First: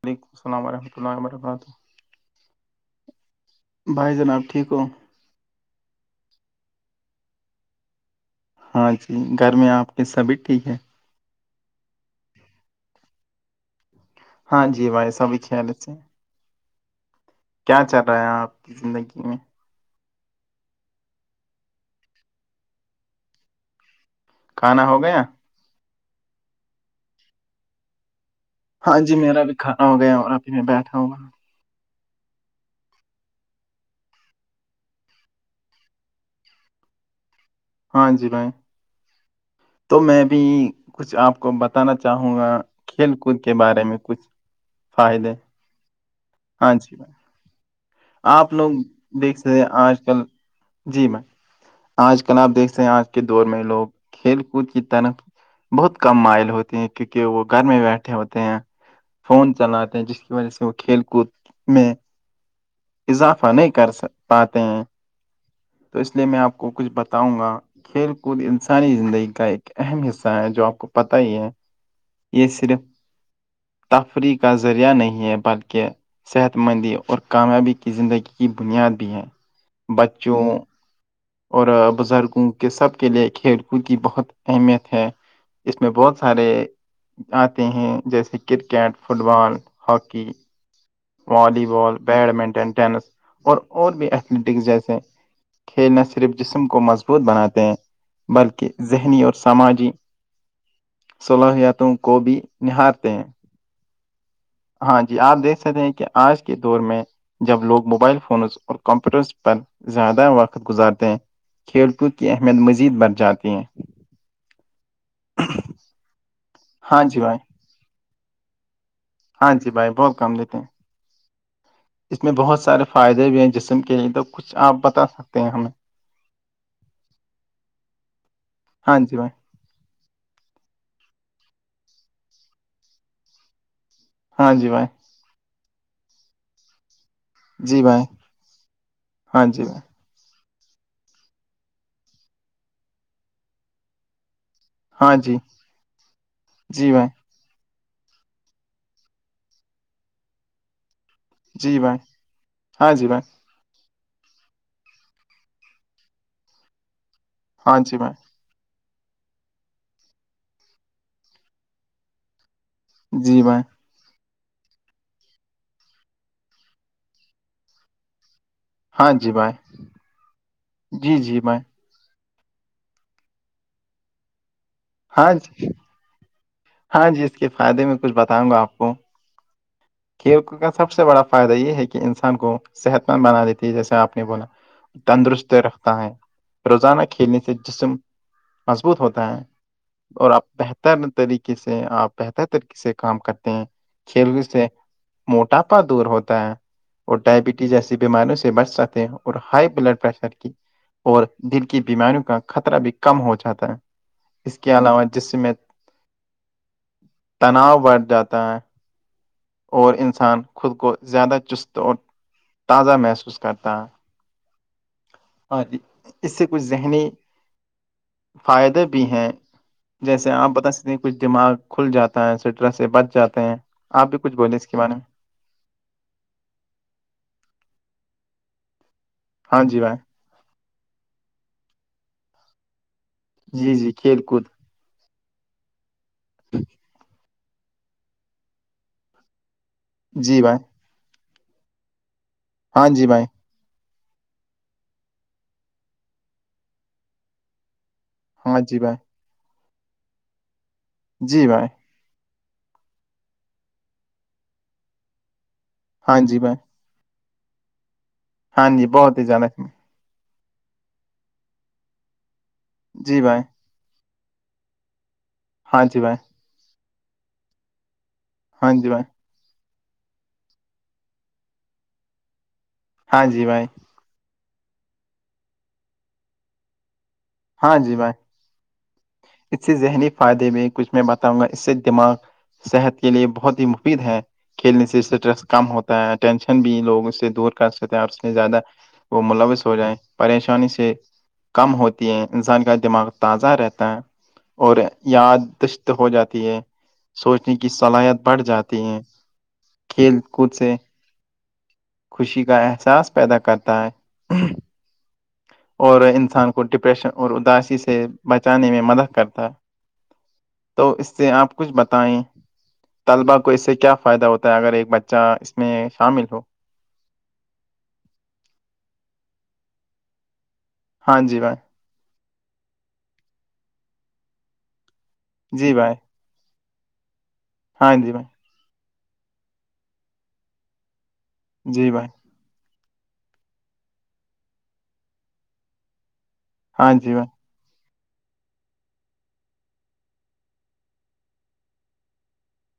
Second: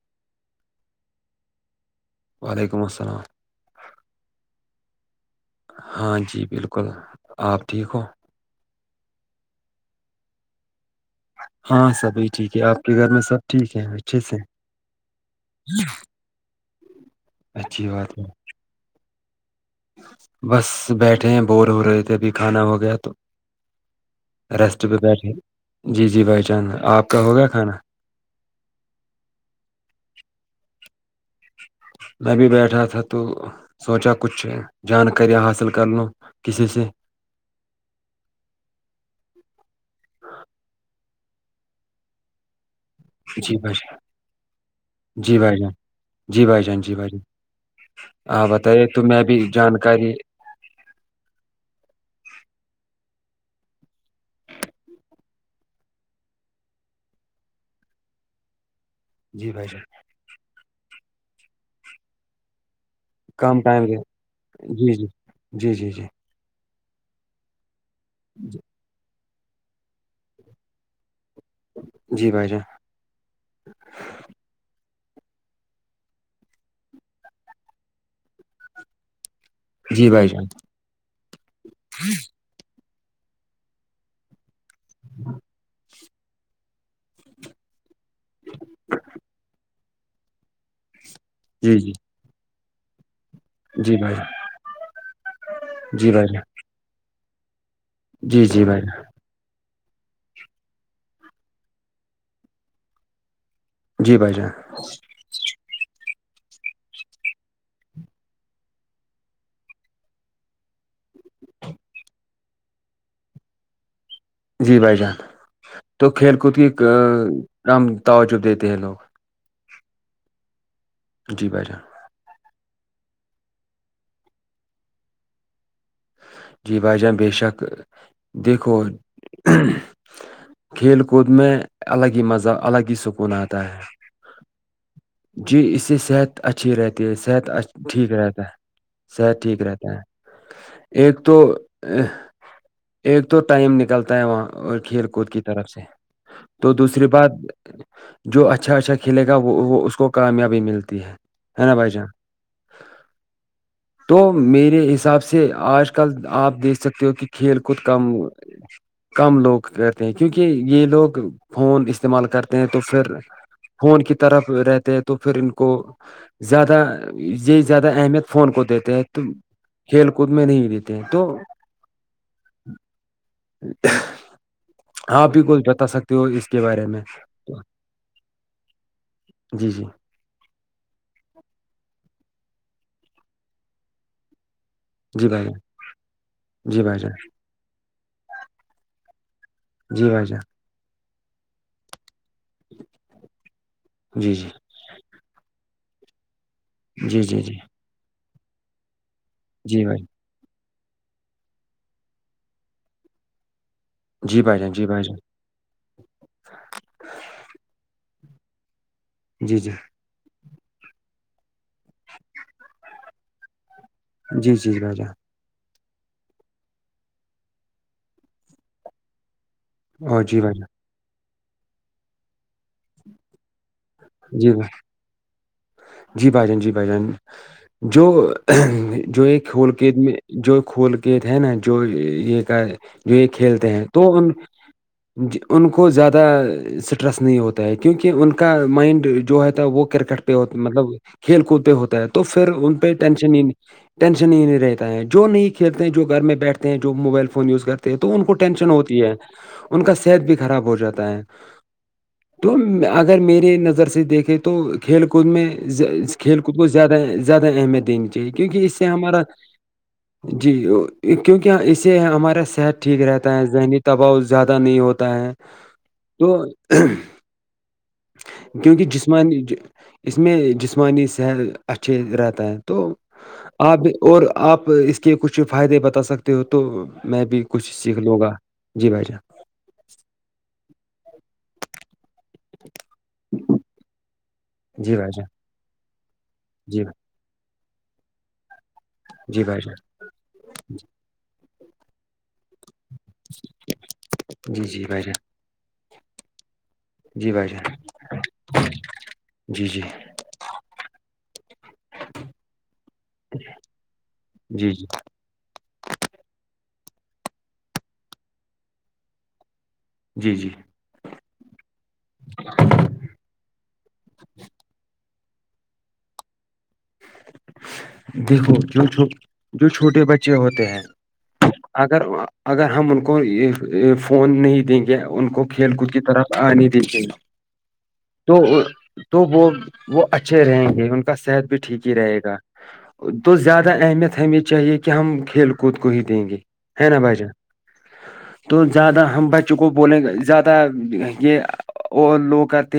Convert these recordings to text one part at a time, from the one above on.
وعلیکم السلام ورحمۃ اللہ ووررماتہ وعلیکم السلام بھائی جناب ٹھیک ہو ہاں جی بالکل آپ ٹھیک ہو ہاں جی گھر میں آپ کے سبھی ٹھیک ہے ہاں سبھی ٹھیک ہے آپ کے گھر میں سب ٹھیک ہے اچھے سے ہاں جی بھائی سبھی خیال سے کیا اچھی چل بات رہا ہے آپ کی زندگی میں بس بیٹھے ہیں بور ہو رہے تھے ابھی کھانا ہو گیا تو ریسٹ کھانا پہ ہو گیا بیٹھے جی جی بائی چانس آپ کا ہو گیا کھانا ہاں جی میرا بھی کھا ہو گیا اور ابھی میں بیٹھا ہوں گا میں بھی بیٹھا تھا تو سوچا کچھ جانکیاں حاصل کر لوں کسی سے ہاں جی بھائی تو میں بھی کچھ آپ کو بتانا چاہوں گا کھیل کود کے جی بھائی بارے میں کچھ جان فائدے جی بھائی جان جی بھائی ہاں جان جی بھائی جان آپ لوگ بتائیے تو میں بھی دیکھ س آج جانکاری کل جی میں آج کل آپ دیکھتے ہیں آج کے دور میں لوگ کھیل کود کی طرف بہت کم مائل ہوتی ہیں کیونکہ وہ گھر میں بیٹھے ہوتے ہیں فون جی بھائی جان چلاتے ہیں جس کی وجہ سے وہ کھیل کود میں اضافہ کم نہیں ٹائم کر دے۔ سک پاتے ہیں جی جی جی جی تو جی اس لیے میں آپ کو کچھ بتاؤں گا کھیل کود انسانی زندگی کا ایک اہم حصہ ہے جو آپ کو پتا ہی ہے جی بھائی یہ جان صرف تفریح کا ذریعہ نہیں ہے بلکہ صحت مندی اور کامیابی کی زندگی کی بنیاد بھی ہیں جی بھائی جان اور بزرگوں کے سب کے لیے کھیل کود کی بہت اہمیت ہے اس میں بہت سارے آتے ہیں جیسے کرکٹ فٹ بال ہاکی والالی جی جی بال بیڈ منٹن ٹینس اور اور جی بھی بھائی جان۔ ایتھلیٹکس جیسے کھیلنا جی بھائی صرف جان جسم کو مضبوط بناتے ہیں جی جی بلکہ بھائی جان ذہنی اور سماجی صلاحیاتوں کو بھی نہارتے ہیں جی بھائی جان ہاں جی آپ دیکھ سکتے ہیں کہ آج کے دور میں جب لوگ موبائل فونز اور کمپیوٹرز پر زیادہ وقت گزارتے ہیں کھیل کود کی اہمیت مزید بڑھ جاتی ہیں جی بھائی جان تو کھیل کود کی ہاں جی بھائی کم توجب دیتے ہیں لوگ ہاں جی بھائی بہت کام لیتے ہیں جی بھائی ج اس میں بہت سارے فائدے بھی ہیں جسم کے لیے تو کچھ آپ بتا سکتے ہیں ہمیں جی بھائی جان بےشک دیکھو ہاں جی بھائی کھیل کود میں الگ ہی مزہ الگ ہی سکون آتا ہے ہاں جی بھائی جی اس سے صحت اچھی رہتی ہے صحت جی بھائی ٹھیک رہتا ہے صحت ہاں ٹھیک جی بھائی رہتا ہے ایک تو ایک تو ٹائم نکلتا ہے وہاں اور کھیل ہاں کود جی کی طرف سے تو جی دوسری بھائی بات جو اچھا اچھا کھیلے گا وہ وہ اس کو کامیابی ملتی ہے ہے نا بھائی جان ہاں جی بھائی تو میرے حساب سے آج کل آپ دیکھ سکتے ہو کہ کھیل کوود ہاں جی کم بھائی کم لوگ کرتے ہیں کیونکہ یہ لوگ فون استعمال کرتے ہیں تو پھر جی بھائی فون کی طرف رہتے ہیں تو پھر ان کو زیادہ یہ زیادہ اہمیت فون کو د ہاں تو جی بھائی کھیل کود میں نہیں دیتے ہیں جی تو جی بھائی ہاں بھی کوئی بتا سکتے تو اس کے بارے میں ہاں جی اس کے فائدے میں کچھ بتاؤں گا آپ کو جی جی کھیل کا سب سے بڑا فائدہ یہ ہے کہ انسان کو صحت مند بنا دیتی ہے جیسے آپ نے بولا جی بھائی تندرست جان رکھتا ہے جی بھائی روزانہ جان کھیلنے سے جسم مضبوط ہوتا ہے جی بھائی اور جان آپ بہتر طریقے سے آپ بہتر طریقے سے کام کرتے ہیں جی کھیل جی سے موٹاپا دور ہوتا ہے اور جی جی جی ڈائبٹیز جیسی بیماریوں سے بچ ساتے ہیں اور ہائی جی بلڈ بھائی پریشر کی اور دل کی بیماریوں کا خطرہ بھی کم ہو جاتا ہے جی اس بھائی جان کے جی علاوہ بھائی جان جس میں تناؤ بڑھ جاتا ہے جی جی اور انسان خود کو زیادہ چست اور تازہ محسوس کرتا ہے جی جی بھ جا اور اس سے کچھ ذہنی فائدے بھی ہیں اور جیسے جی آپ بھائی بتا جان سکتے ہیں کچھ دماغ کھل جاتا ہے سٹرس سے بچ جاتے ہیں آپ بھی کچھ جی بولے اس بھائی، کے بارے میں جی بھائی جان جی بھائی جان جو جو یہ ہاں کول جی کے بھائی میں جو کول کے تھ نا جو یہ کا جو یہ کھیلتے جی ہیں جی تو کھیل ان کود ان کو زیادہ اسٹریس نہیں ہوتا ہے کیونکہ ان کا مائنڈ جو ہےتا وہ کر جی ہو بھائی مطلب کھیل کود پہ ہوتا ہے تو پھر ان ہاں پہ جی بھائی ٹینشن ہی نہیں ٹینشن ہی نہیں رہتا ہے جو نہیں کھیلتے ہیں جو گھر میں بیٹھتے ہیں جو موبائل فون یوز کرتے تو ان کو ہاں ٹینشن جی بھائی ہوتی ہے ان کا صحت بھی خراب ہو جاتا ہے جی بھائی تو اگر میے نظر سے دیکھیں تو کھیل کود میں ہاں جی کھیل بھائی کود میں زیادہ زیادہ اہمیت دینی چاہیے کیونکہ ہاں اس سے جی بہت ہمارا ہی زیادہ جی کیونکہ اس سے ہمارا صحت ٹھیک جی رہتا بھائی ہے ذہنی دباؤ زیادہ نہیں ہوتا ہے ہاں جی بھائی [unintelligible] تو ہاں کیونکہ جی بھائی جسمانی اس میں جسمانی صحت اچھے رہتا ہے تو ہاں جی بھائی آپ اور آپ اس کے کچھ فائدے بتا سکتے ہو تو میں بھی کچھ ہاں جی سیکھ بھائی لو گا جی بھائی جان اس سے ذہنی فائدے میں کچھ میں بتاؤں گا اس سے دماغ صحت کے لیے بہت ہی مفید ہے کھیلنے جی سے بھائی جان اسٹریس کم ہوتا ہے ٹینشن بھی جی لوگوں سے دور کر سکتے ہیں اپ سے زیادہ وہ جی بھائی ملوث ہو جان جائیں پریشانی سے کم ہوتی انسان کا دماغ تازہ رہتا ہے جی اور جی بھائی جان یادش ہو جاتی ہے جی بھائی سوچنے کی جان صلاحیت بڑھ جاتی ہے جی جی کھیل کود سے خوشی کا احساس پیدا کرتا ہے جی جی اور انسان کو ڈپریشن اور اداسی سے بچانے میں مدد کرتا ہے جی جی تو اس سے آپ کچھ بتائیں طلبا کو اس سے کیا فائدہ ہوتا ہے اگر ایک بچہ اس میں شامل ہو دیکھو جو جو چھوٹے بچے ہوتے ہیں ہاں جی بھائی اگر اگر ہم ان کو فون نہیں دیں گے ان کو جی کھیل کود بھائی کی طرف ہ نہیں د [unintelligible] ہاں جی میں تو وہ وہ اچھے رہیں گے ان کا صحت بھی ٹھیک جی ہی بھائی رہے گا تو زیادہ اہمیت ہمیں چاہیے کہ ہم کھیل کود کو ہی دیں گے ہے ہاں ن جی بائی جا بھائی تو زیادہ ہم بچوں کو بولیں گ زیادہ یہ لوگ کا ت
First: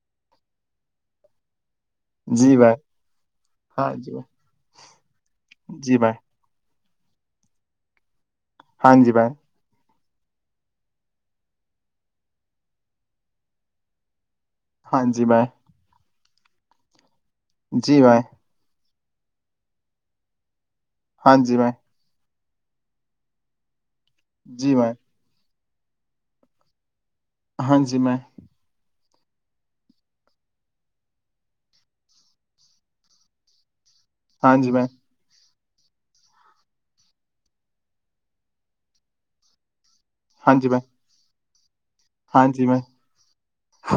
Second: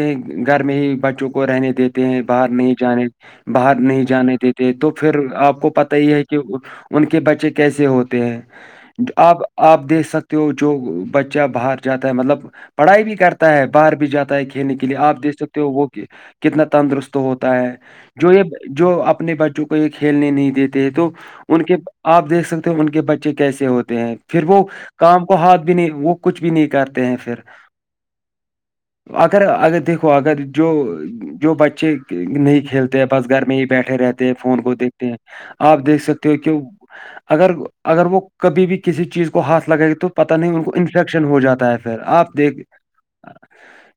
گھر میں ہی بچوں کو رہنے دت ہیں باہر جی نہیں بھائی جانے باہر ہاں نہیں جی جانے بھائی دیتے تو پھر آپ کو پت جی ہی بھائی ہے کہ کہ ان کے بچے کیسے ہوتے ہیں ہاں جی بھائی اب آپ دیکھ سکتے ہو جو بچہ باہر جاتا ہے مطلب پڑھائی بھی کرتا ہے باہر بھی جاتا ہے کہ کھینے کے لیے ہاں آپ جی دیکھ بھائی سکتے ہو وہ کتنا تندرست ہوتا ہے جی بھائی جو جو اپنے بچوں کو یہ کھیلنے نہیں دیتے ہیں تو ہاں جی ان بھائی کے آپ دیکھ سکتے ہو ان کے بچے کیسے ہوتے ہیں پھر وہ جی بھائی کام کو ہاتھ بھی نہیں وہ کچھ بھی نہیں کرتے ہیں پھر ہاں جی میں اگر اگر دیکھو اگر جو جو بچے نہیں کھیلتے تے بس گھر میں ہی بیٹھے رہتے ہیں ہاں فون جی بھائی ہاں جی کو بھائی دیکھتے ہیں آپ دیکھ سکتے ہو کہ اگر اگر وہ کبھی بھی کسی چیز کو ہاتھ لگائے گ تو پت نہیں ہاں ان جی کو بھائی انفیکشن ہو جاتا ہے پھر آپ ہاں دیکھ جی بھائی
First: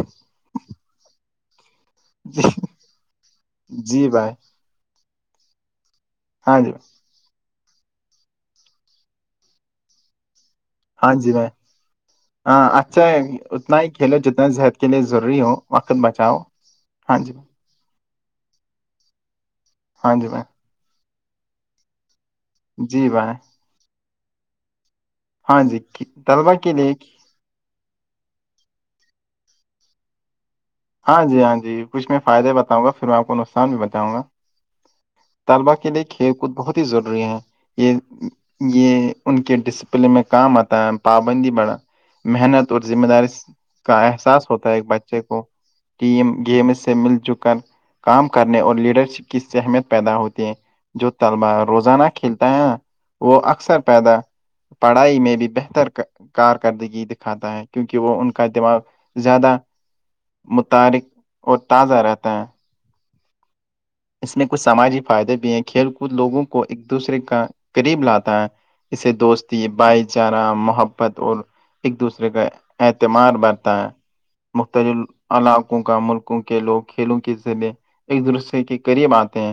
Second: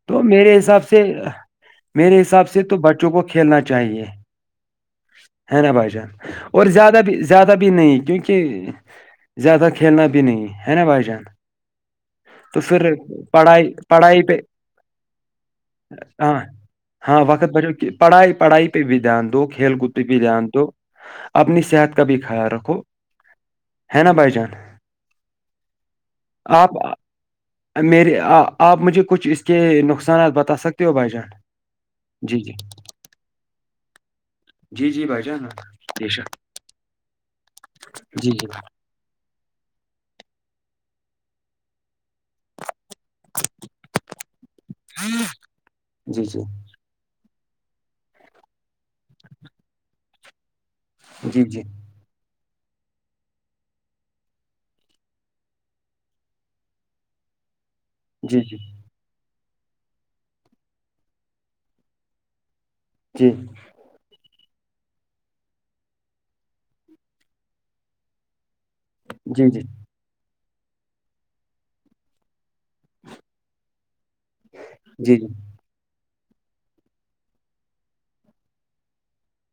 تو میرے حساب سے میرے حساب جی سے تو بچوں کو کھیلنا چاہ چاہیے جی بھائی ہے نا بھائی جان ہاں اور جی بھائی زیادہ بھی زیادہ بھی نہیں کیونکہ زیادہ کھیلنا بھی نہیں ہے نا بھائی جان ہ تو پھر اچھا پڑھائی اتنا ہی کھیلو پڑھائی پہ جتنا صحت کے لیے ضروری ہو وقت بچاؤ ہاں ہاں وقت بچ کہ پڑھائی پڑھائی پہ بھی دھیان دو کھیل کود پہ ہاں بھی جی میں دھیان دو اپنی صحت کا بھی خیال رکھ جی بھان حینا بائی جان ہاں جی طلبہ کے آپ لیے میرے آپ مجھے کچھ اس کے نقصانات بتا سک ہاں جی ہاں جی کچھ میں فائدہ بتاؤںا پھر میں آپ کو نقصان بھی بتاؤں گا جی جی بھائی جان طلبا کے لیے بے کھیل شک، کود بہت ہی ضروری ہے یہ جی جی یہ ان کے ڈسپلن میں کام آتا ہے پابندی بڑھا محنت اور ذمہ داری سے کا احساس ہوتا ہے ایک بچے کو جی ٹیم جی گیم سے مل جل کر کام کرنے اور لیڈرشپ کی سہمیت پیدا ہوتی ہے جو جی طلبا جی روزانہ کھیلتا ہے نا وہ اکثر پیدا پڑھائی میں بھی بہتر کارکردگی دکھاتا ہے کیونکہ وہ ان جی کا دماغ زیادہ متعارک اور تازہ رہتا ہے جی اس میں کچھ سماجی فائدے بھی ہیں کھیل کود لوگوں کو ایک دوسرے کا قریب لاتا ہے اسے جی دوستی جی بائی ب چارہ محبت اور ایک دوسرے کا اعتمار بڑھتا ہے مختلف جی جی علاقوں کا ملکوں کے لوگ کھیلوں کے لیں ایک دوسرے کے قریب آتے ہیں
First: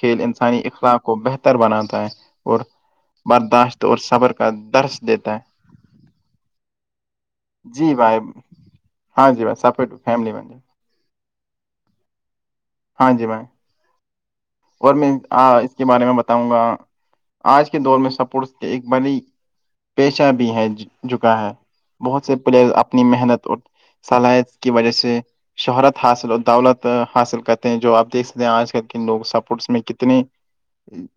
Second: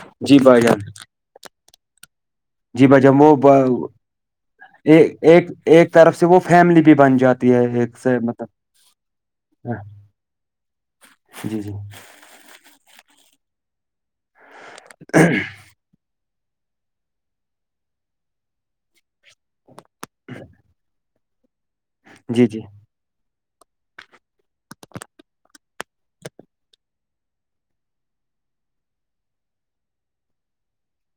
کھیل جی انسانی بھائی جان اخلاق کو بہتر بناتا ہے اور جی بھائی جان وہ برداشت ب- اور صبر کا درس ایک دیتا ہے ایک ایک طرف سے وہ فیملی بھی بن جاتی ہے جی ایک سے بھائی مطلب ہاں جی میں ہ سپورٹ فیملی میں جی، جی جی ہاں جی میںی اور میں اس کے بارے میں بتاؤں گا آج کے دور میں سپ ایک بڑی پیشہ بھی ہے جکا ہے بہت سے جی جی پلیئر اپنی محنت اور سلحت کی وجہ سے شہرت حاصل اور دولت حاصل کرتے ہیں جو آپ دیکھ ستے ہیں آج کل کے لوگ سب س میں کتنی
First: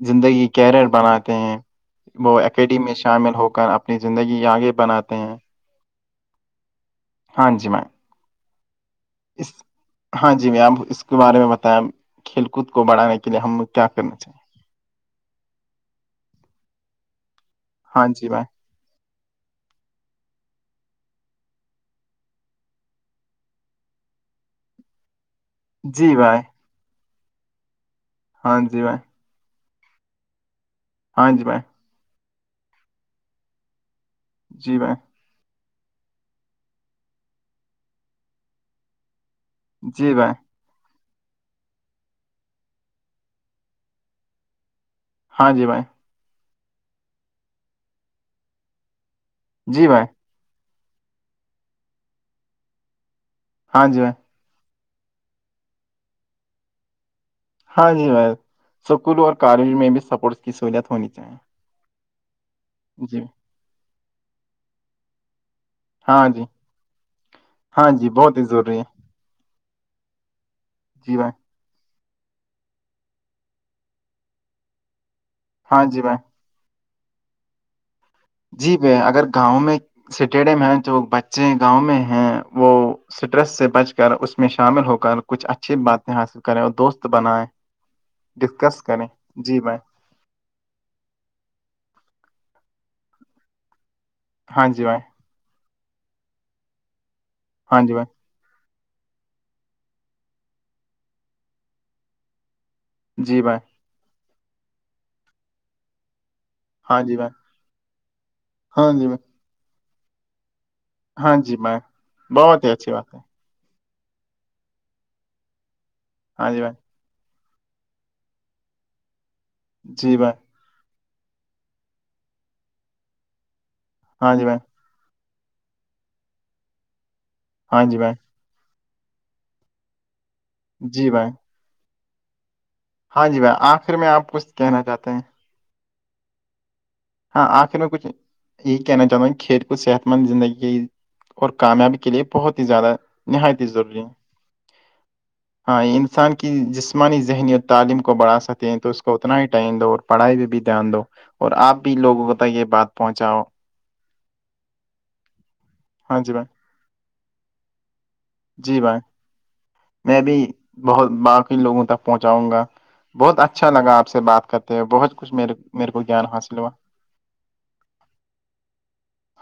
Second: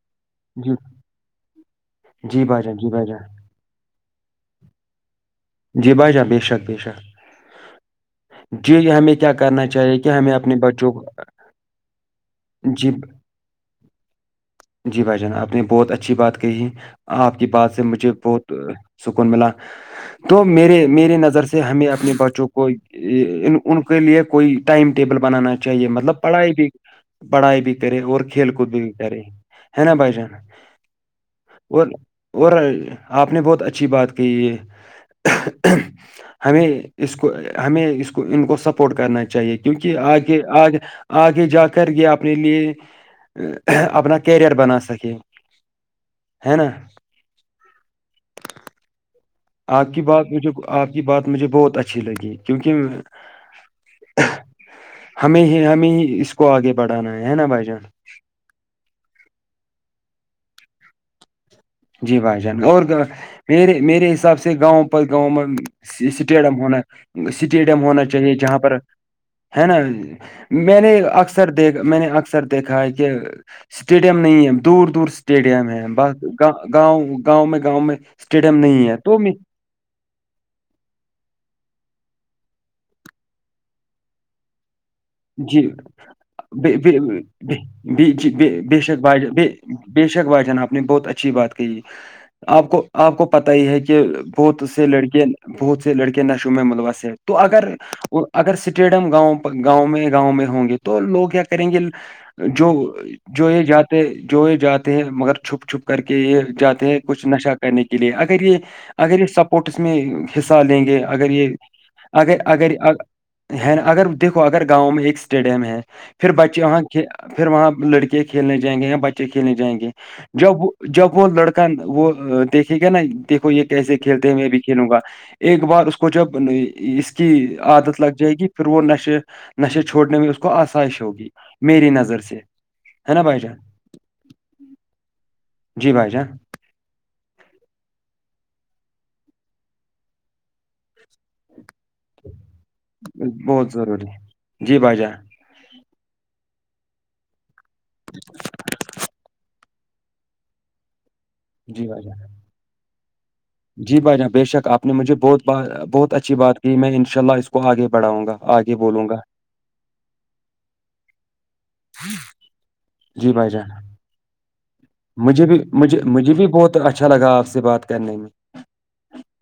زندگی جی کیریئر بناتے ہیں وہ جی بھائی جان اکیڈمی جی میں بھائی جان شامل ہو کر اپ اپنی زندگی آگے بناتے ہیں جی بھائی جان بے شک بے شک ہاں جی میں جی ہمیں کیا اس کرنا چاہیے کہ ہمیں ہاں جی اپنے میں آپ بچوں اس کو کے بارے میں بتائیں کھیل کود کو جی بڑانے چ لیے ہم لوگ کیا کرنا چاہیے جی بھائی جان آپ نے بہت اچھی بات کہی آپ کی بات سے ہاں مجھے جی میں بہت سکون ملا تو میرے میے نظر سے ہمیں اپنے بچوں کو ان کے لیے کوئی ٹائم ٹیبل بنانا چاہیے جی مطلب بھائی پڑھائی بھی پڑھائی بھی کرے اور کھیل ہاں کود جی بھی بھی بھائی کرے ہے نا بائی جان ہاں جی بائی اور اور آپ نے بہت اچھی بات کہ یہ جی بھائی ہمیں اس کو ہمیں اس کو ان کو سپورٹ کرنا چاہیے کہ کیونکہ جی بھائی آگے آ آگے جا کر یہ اپنے لیے اپنا کیریئر بنا سکے ہاں جی بھائی ہے نا آپ جی کی بھائی بات مجھے آپ کی بات مجھے بہت اچھی لگی کیونکہ ہاں جی میں ہمیں ہی ہمیں ہی اس کو آگے بڑھانا ہے ہے نا بھائی جان ہ اسکول اور کالج میں بھی سپورٹس کی سہولت ہونی چاہیے جی بھائی جان اور جی میرے میرے حساب سے گاؤں پر گاؤں میں ہاں جی اسٹیڈیم ہونا اسٹیڈیم ہاں ہونا جی چاہیے بہت ہی جہاں پر ضروری ہے ہے نا میں نے جی بھائی اکثر دیکھ میں نے اکثر دیکھا ہے کہ اسٹیڈیم نہیں ہے دور دور اسٹیڈیم ہے ہاں ب جی بھائی گاؤں گاؤں میں گاؤں میں اسٹیڈیم نہیں ہے تو سٹیڈیم ہے جو بچے گاؤں میں ہیں وہ اسٹریس سے بچ کر اس میں شامل ہو کر کچھ جی اچھی باتیں حاصل کریں اور دوست بنائیں جی بے ڈسکس شک کریں بج جی بھائی بےشک بھ جن آپ نے بہت اچھی بات کہی آپ کو آپ کو پت ہی ہے کہ بہت ہاں جی سے بھائی لڑکے بہت سے لڑکے نشوم ملوسے تو اگر ہاں جی بھائی اگر اسٹیڈیم گاؤں گاؤں میں گاؤں میں ہوں گے تو لوگ کیا کریں گے جو جی جو بھائی یہ جاتے جو یہ جاتے ہیں مگر چھپ چھپ کر کے یہ جاتے ہیں ہاں جی کچھ بھائی نشہ کرنے کے لیے اگر یہ ہاں جی بھائی اگر یہ سب اسپورٹس میں حصہ لیں گے اگر ہاں یہ جی میم اگر بہت ہی اگر اچھی بات ہے ہے نا اگر دیکھو اگر گاؤں میں ایک اسٹیڈیم ہے پھر ہاں جی بچے بھائی وہاں پھر وہاں لڑکے کھیلنے جائیں گے یا بچے کھیلنے جائیں گے جی بھائی جب جب وہ لڑکا وہ دیکھے گا نا دیکھو یہ کیسے کھیلتے ہاں ہیں جی میں بھائی بھی کھیلوں گا ایک بار اس کو جب اس کی ہاں جی عادت لگ بھائی جائے گی پھر وہ نشے نشے چھوڑنے میں اس کو آسائش جی ہوگی بھائی میری نظر سے ہے نا ہاں جی جان بھائی آخر میں آپ کچھ کہنا چاہتے ہیں جی بھائی جان ہاں آخر میں کچھ یہی کہنا چاہتا ہوں کھیل کو صحت مند زندگی اور کامیابی کے لئے بہت ہی زیادہ نہایت بہت ضروری ہیں ہے۔ جی بھائی جان ہاں انسان کی جسمانی ذہنی اور تعلیم کو بڑھا سکتے ہیں تو اس کو اتنا ہی دو اور پڑھائی پہ بھی دھیان دو اور آپ جی بھی بھائی جان لوگوں کو تک یہ بات پہنچاؤ جی بھائی جان بے شک آپ نے مجھے بہت بہت ہاں جی اچھی بھائی بات کی میں انشاء اللہ اس کو آگے بڑھاں گا آگے جی بھائی بولوں گا میں بھی بہت بق لوگوں تک پہنچاؤں گا جی بہت بھائی اچھا جان لگا آپ سے بات کرتے ہوئے بہت کچھ مجھے میرے بھی میرے مجھے کو گیان مجھے بھی حاصل ہوا بہت اچھا لگا آپ سے بات کرنے میں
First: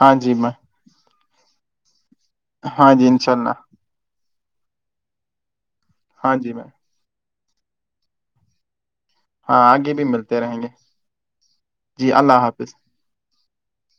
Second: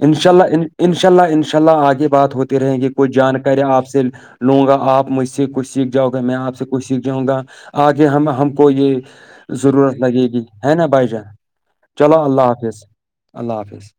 ہاں انشاء جی میں اللہ انشاء اللہ انشاء اللہ آگے بات ہوتی رہیں گی ہاں جی کوئی انشاء اللہ جانکارییاں آپ سے لوں گا آپ مجھ سے کچھ سیکھ جاؤ گا میں ہاں جی آپ سے کچھ سیکھ جاؤں گا آگے ہم ہم کو یہ ہاں آگے بھی ملتے جی رہیں گے ہے نا بھائی جان چلو اللہ حافظ اللہ حافظ